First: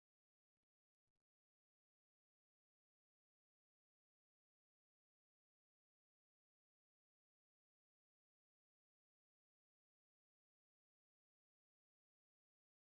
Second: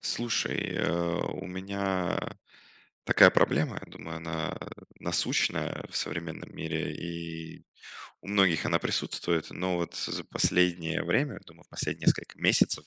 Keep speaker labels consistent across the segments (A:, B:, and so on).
A: Слушай, у меня такая проблема, я думаю, она насущная в современном мире, и у многих она присутствует, но вот за последнее время, думаю, последние несколько месяцев,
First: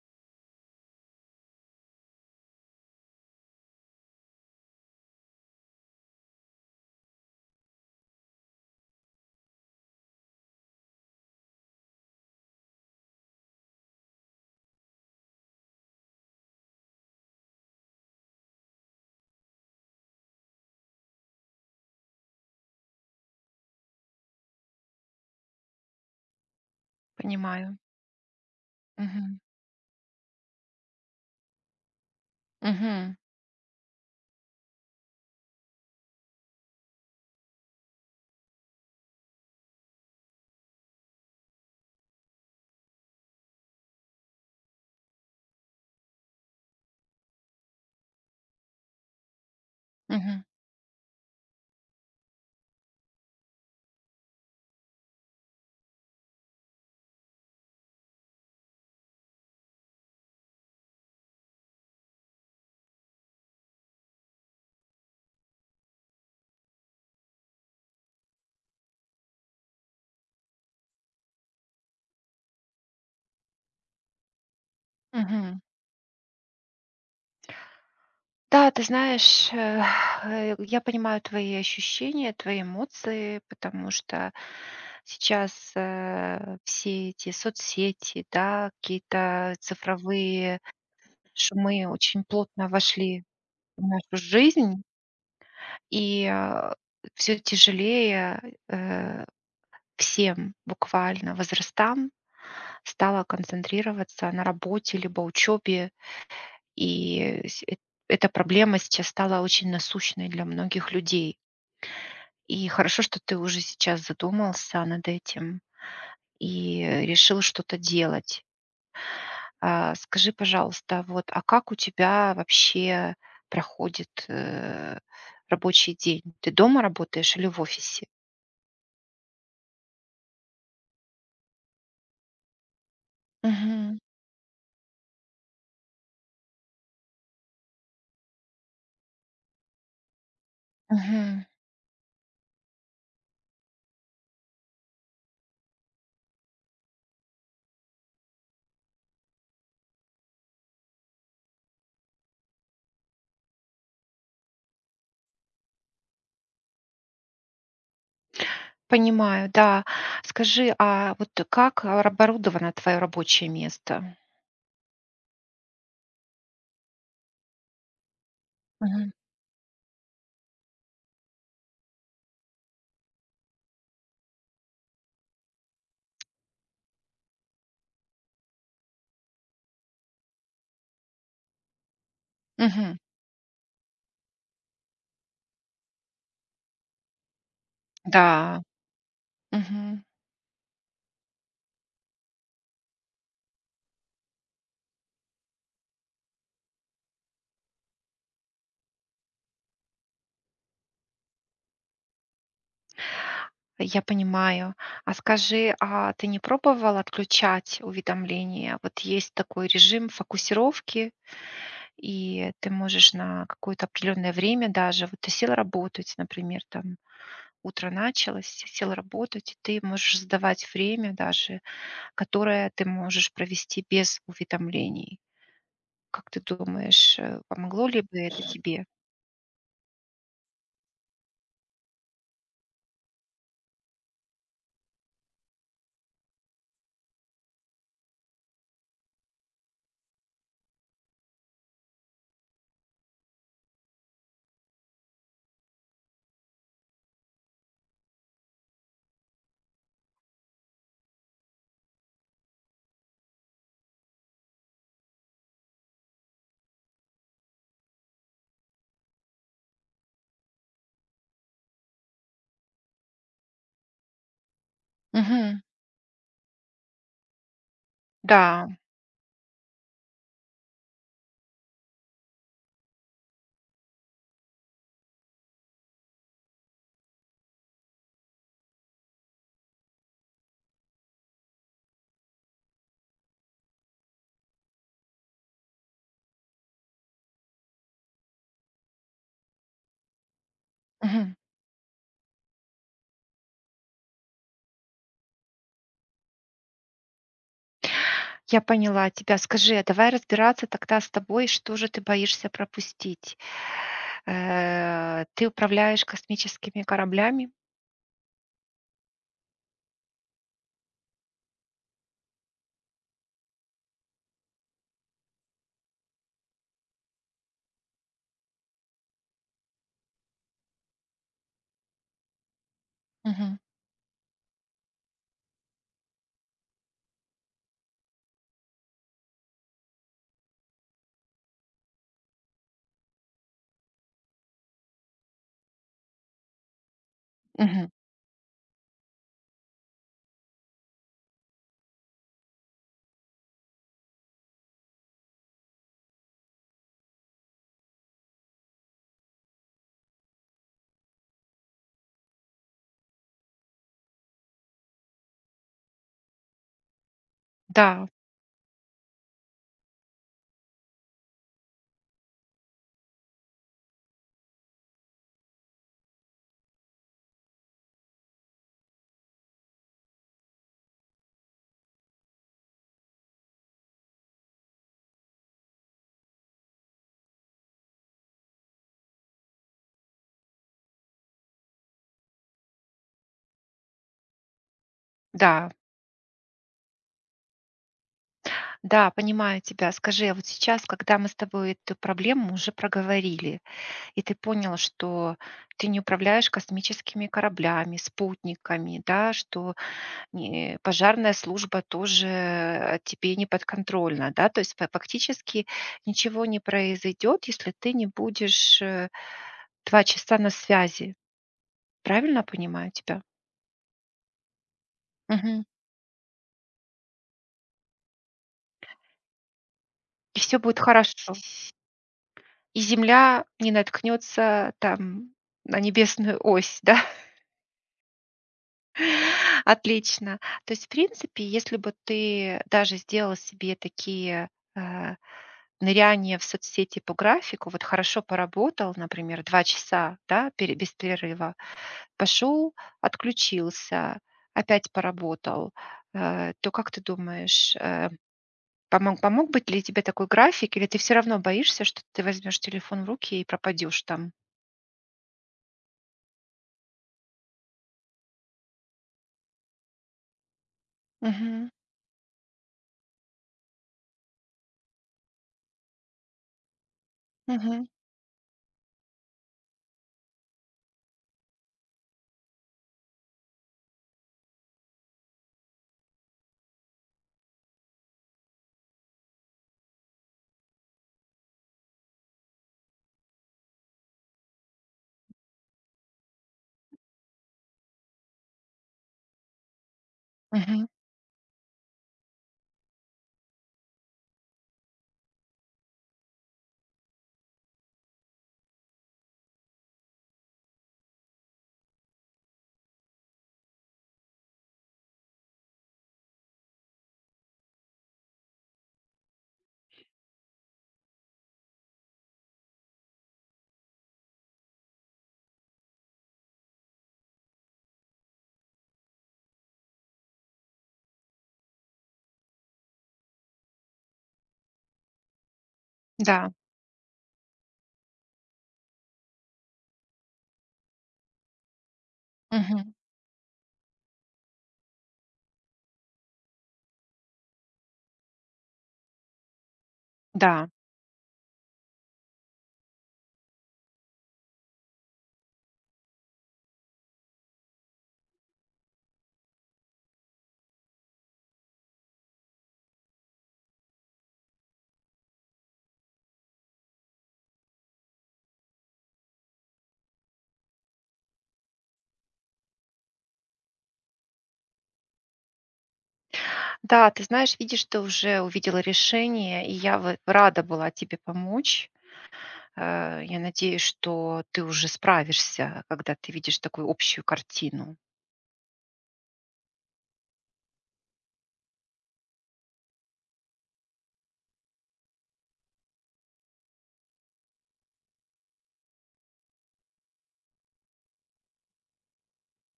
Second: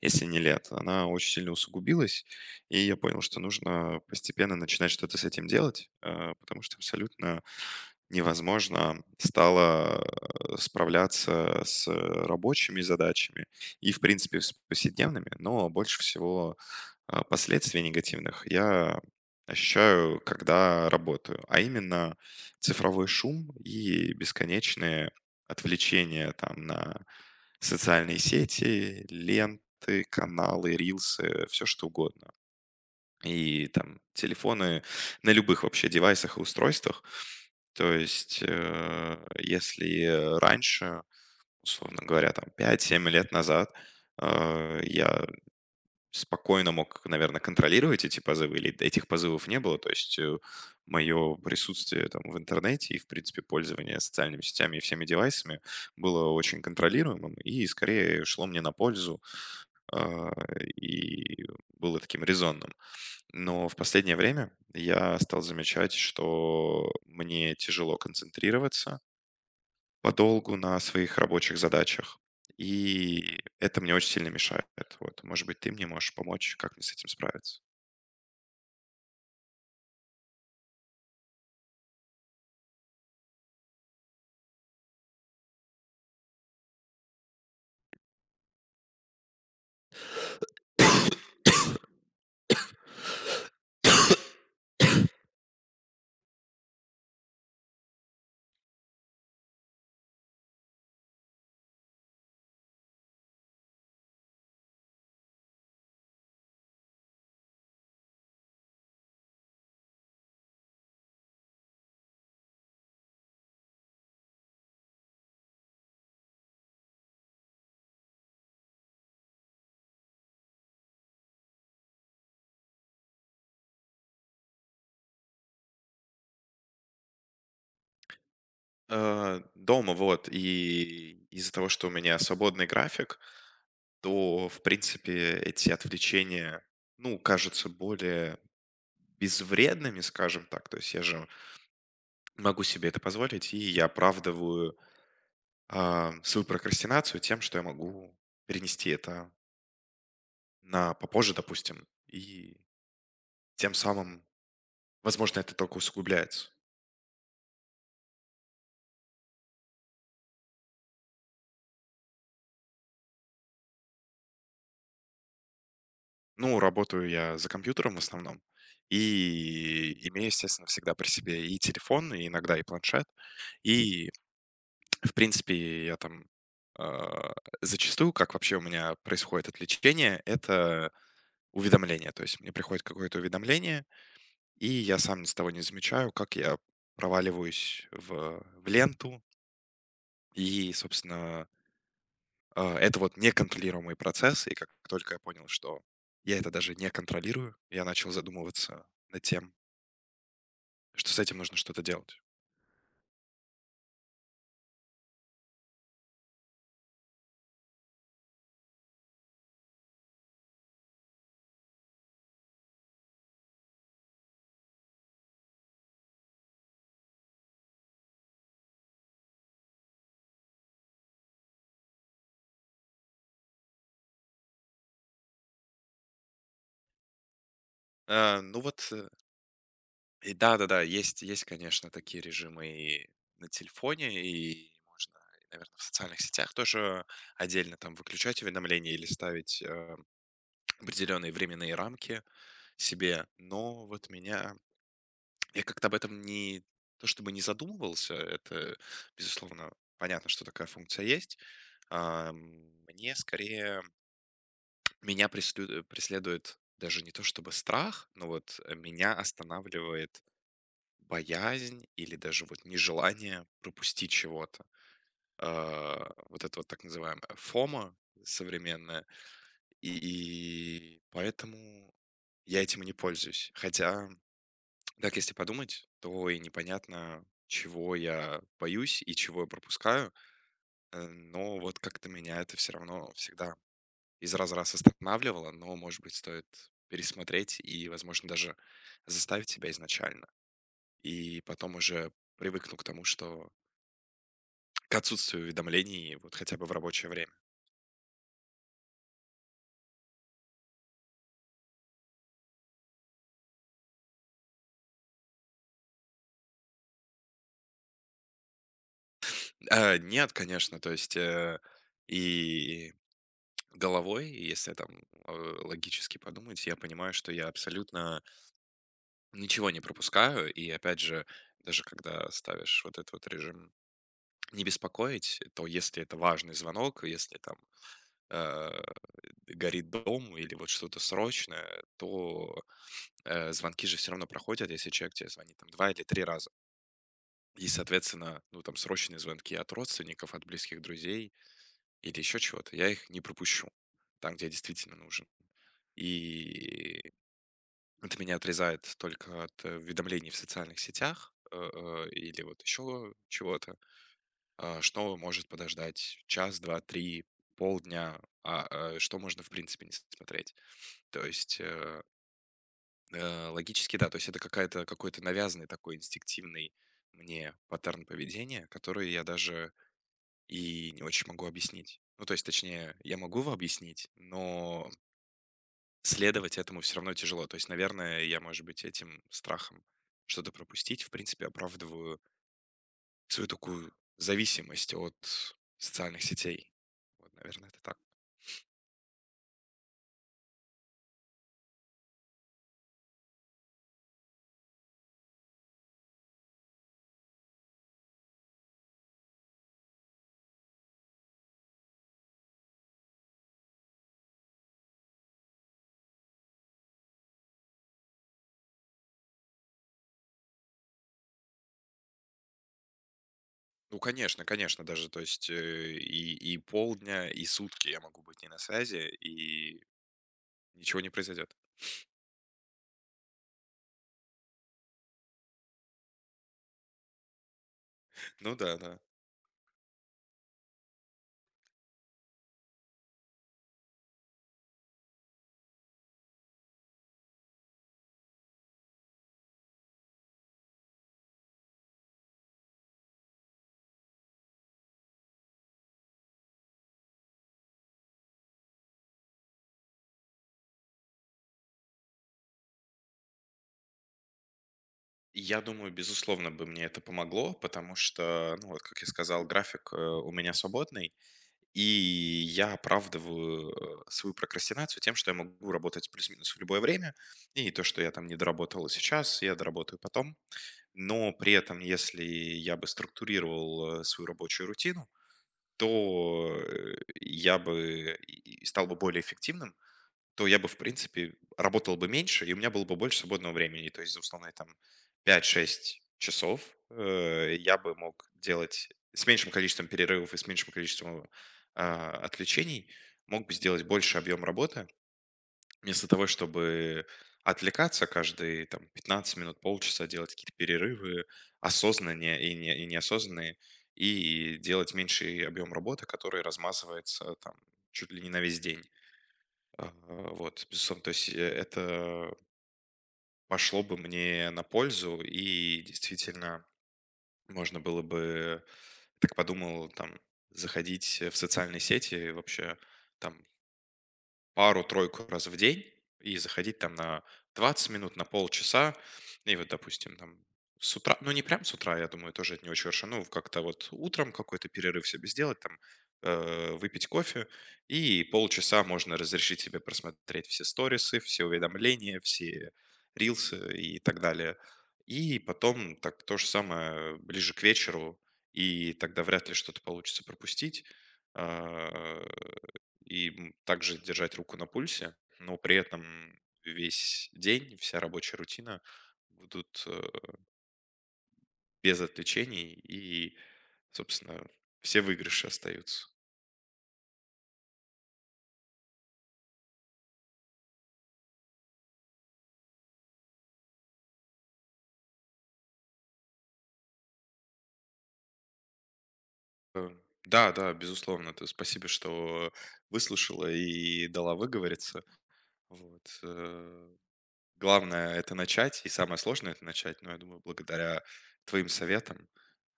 A: если не лет, она очень сильно усугубилась, и я понял, что нужно постепенно начинать что-то с этим делать, потому что абсолютно невозможно стало справляться с рабочими задачами и, в принципе, с повседневными, но больше всего последствий негативных я ощущаю, когда работаю, а именно цифровой шум и бесконечные отвлечения там на
B: Понимаю.
A: социальные сети,
B: Мгм.
A: ленты, каналы, рилсы, все что угодно.
B: Мгм.
A: И там телефоны на любых вообще девайсах и устройствах. То есть, если раньше, условно говоря, там пять 7 лет назад, я спокойно мог, наверное, контролировать эти позывы, или этих позывов не было. То есть
B: Мгм.
A: мое присутствие там в интернете и, в принципе, пользование социальными сетями и всеми девайсами было очень контролируемым и скорее шло мне на пользу а, и было таким резонным. Но в последнее время я стал замечать, что мне тяжело концентрироваться, подолгу на своих рабочих задачах. И это мне очень сильно мешает. Вот, может
B: Мгм.
A: быть, ты мне можешь помочь, как мне с этим справиться?
B: Да, ты знаешь, я понимаю твои ощущения, твои эмоции, потому что сейчас все эти соцсети, да, какие-то цифровые шумы очень плотно вошли в нашу жизнь, и все тяжелее э, всем буквально возрастам стало концентрироваться на работе либо учебе. И с эт Эта проблема сейчас стала очень насущной для многих людей. И хорошо, что ты уже сейчас задумался над этим и решил что-то делать. Скажи, пожалуйста, вот, а как у тебя вообще проходит, рабочий день? Ты дома работаешь или в офисе?
A: Дома, вот, и из-за того, что у меня свободный график,
B: Мгм,
A: то, в принципе, эти отвлечения, ну, кажутся более безвредными, скажем так. То есть я же
B: мгм.
A: могу себе это позволить, и я оправдываю свою прокрастинацию тем, что я могу перенести это на попозже, допустим, и тем самым, возможно, это только усугубляется.
B: Понимаю, да. Скажи, а вот как оборудовано твое рабочее место?
A: Ну, работаю я за компьютером в основном
B: Мгм,
A: и имею, естественно, всегда при себе и телефон, и иногда и планшет. И, в принципе, я там а, зачастую, как вообще у меня происходит отвлечение, это уведомление. То есть мне приходит
B: мгм.
A: какое-то уведомление, и я сам ни с того не замечаю, как я проваливаюсь
B: Да,
A: в ленту
B: мгм.
A: и, собственно, это вот неконтролируемый процесс, и как только я понял, что я это даже не контролирую, я начал задумываться над тем, что с этим нужно что-то делать.
B: Я понимаю. А скажи, а ты не пробовал отключать уведомления? Вот есть такой режим фокусировки, и ты можешь на какое-то определенное время даже, вот ты сел работать, например, там утро началось, сел работать, и ты можешь задавать время даже, которое ты можешь провести без уведомлений. Как ты думаешь, помогло ли бы это
A: Ну
B: тебе?
A: вот, и да-да-да, есть, конечно, такие режимы и на телефоне, и можно, наверное, в социальных сетях тоже отдельно там выключать уведомления или ставить, определенные временные рамки себе, но вот меня я как-то об этом не то чтобы не задумывался, это, безусловно, понятно, что такая функция есть. Мне скорее, меня преследует даже не то чтобы страх, но вот меня останавливает боязнь или даже вот нежелание пропустить чего-то.
B: Мгм.
A: Вот это вот так называемая фома
B: Да.
A: современное, и поэтому я этим и не пользуюсь. Хотя, так если подумать, то и непонятно, чего я боюсь и чего я пропускаю. Но вот как-то меня это все равно всегда из раза в раз останавливало, но, может быть, стоит пересмотреть и, возможно, даже заставить себя изначально.
B: Мгм.
A: И потом уже привыкну к тому, что к отсутствию уведомлений вот хотя бы в рабочее время.
B: Я поняла тебя. Скажи, а давай разбираться тогда с тобой, что же ты боишься пропустить. Ты управляешь космическими кораблями?
A: Нет, конечно, то есть, и головой, и если там э, логически подумать, я понимаю, что я абсолютно ничего не пропускаю. И опять же, даже когда ставишь вот этот вот
B: Мгм.
A: режим не беспокоить, то если это важный звонок, если там э, горит дом или вот что-то срочное, то звонки же все равно проходят, если человек тебе звонит там два или три раза. И,
B: Мгм.
A: соответственно, ну там срочные звонки от родственников, от близких друзей или еще чего-то, я их не пропущу там, где я действительно нужен. И это меня отрезает только от уведомлений в социальных сетях, или вот еще чего-то, что может подождать час, два, три,
B: Да,
A: полдня, что можно в принципе не смотреть. То есть, логически, да, то есть это какая-то какой-то навязанный такой инстинктивный мне паттерн поведения, который я даже и не очень могу объяснить. Ну, то есть, точнее, я могу его объяснить, но следовать этому все равно тяжело. То есть, наверное, я, может быть, этим страхом что-то пропустить, в принципе, оправдываю свою такую зависимость от
B: да,
A: социальных сетей. Вот, наверное, это так.
B: да, понимаю тебя. Скажи, а вот сейчас, когда мы с тобой эту проблему уже проговорили, и ты понял, что ты не управляешь космическими кораблями, спутниками, да, что не, пожарная служба тоже, тебе не подконтрольна, да. То есть фа фактически ничего не произойдет, если ты не будешь, 2 часа на связи. Правильно понимаю тебя?
A: Ну, конечно, конечно, даже, то есть,
B: Мгм.
A: и полдня, и сутки я могу быть не на связи, и
B: И все будет
A: ничего не
B: хорошо.
A: произойдет.
B: И земля не наткнется там на небесную ось, да?
A: Ну да, да.
B: Отлично. То есть, в принципе, если бы ты даже сделал себе такие э, ныряния в соцсети по графику, вот хорошо поработал, например, 2 часа, да, без перерыва, пошел, отключился, опять поработал, то как ты думаешь, помог бы ли тебе такой график, или ты все равно боишься, что ты возьмешь телефон в руки и пропадешь там?
A: Я думаю, безусловно бы мне это помогло, потому что, ну вот, как я сказал, график, у меня свободный.
B: Мгм.
A: И я оправдываю, свою прокрастинацию тем, что я могу работать плюс-минус в любое время, и то,
B: Мгм.
A: что я там не доработал сейчас, я доработаю потом. Но при этом, если я бы структурировал, свою рабочую рутину, то, я бы и стал бы более эффективным, то я бы, в принципе, работал бы меньше, и у меня было бы больше свободного времени. То есть за условные там 5-6 часов я бы мог делать с меньшим количеством перерывов и с меньшим
B: Мгм.
A: количеством отвлечений, мог бы сделать больше объем работы, вместо того, чтобы отвлекаться каждые там, 15 минут, полчаса, делать какие-то перерывы осознанные и, не, и неосознанные, и делать меньший объем работы, который размазывается там чуть ли не на весь день. Вот, безусловно, то есть, это пошло бы мне на пользу, и действительно можно было бы, так подумал, там, заходить в социальные сети, вообще там пару-тройку раз в день и
B: Да,
A: заходить там на 20 минут, на полчаса. И вот, допустим, там с утра, ну не прям с утра, я думаю, тоже это не очень
B: мгм.
A: хорошо, ну как-то вот утром какой-то перерыв себе сделать, там выпить кофе, и полчаса можно разрешить себе просмотреть все
B: Да.
A: сторисы, все уведомления, все рилсы и так далее. И потом так то же самое ближе к вечеру, и тогда вряд ли что-то получится пропустить. А, и также держать руку на пульсе, но при этом весь день, вся рабочая рутина будут без отвлечений, и, собственно, все выигрыши остаются.
B: Да, ты знаешь, видишь, ты уже увидела решение, и я вот рада была тебе помочь. Я надеюсь, что ты уже справишься, когда ты видишь такую общую картину.
A: Э, Да, да, безусловно. То есть спасибо, что выслушала и дала выговориться. Вот. Главное — это начать, и самое сложное — это начать. Но я думаю, благодаря твоим советам,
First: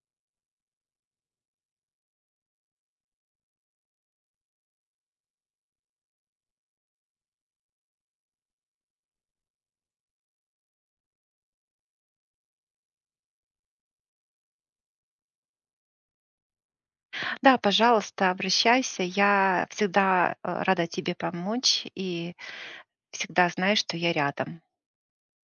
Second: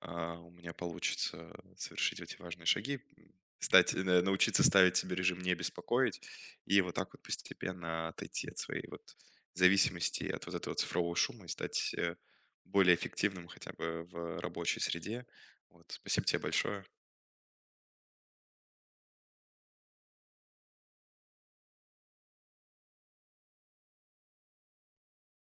A: у меня получится совершить эти важные шаги, стать э, на научиться ставить себе режим "не беспокоить" и вот так вот постепенно отойти от своей вот зависимости, от вот этого цифрового шума и стать, более эффективным хотя бы в рабочей среде. Вот. Спасибо тебе большое.
B: Да, пожалуйста, обращайся. Я всегда рада тебе помочь и всегда знай, что я рядом.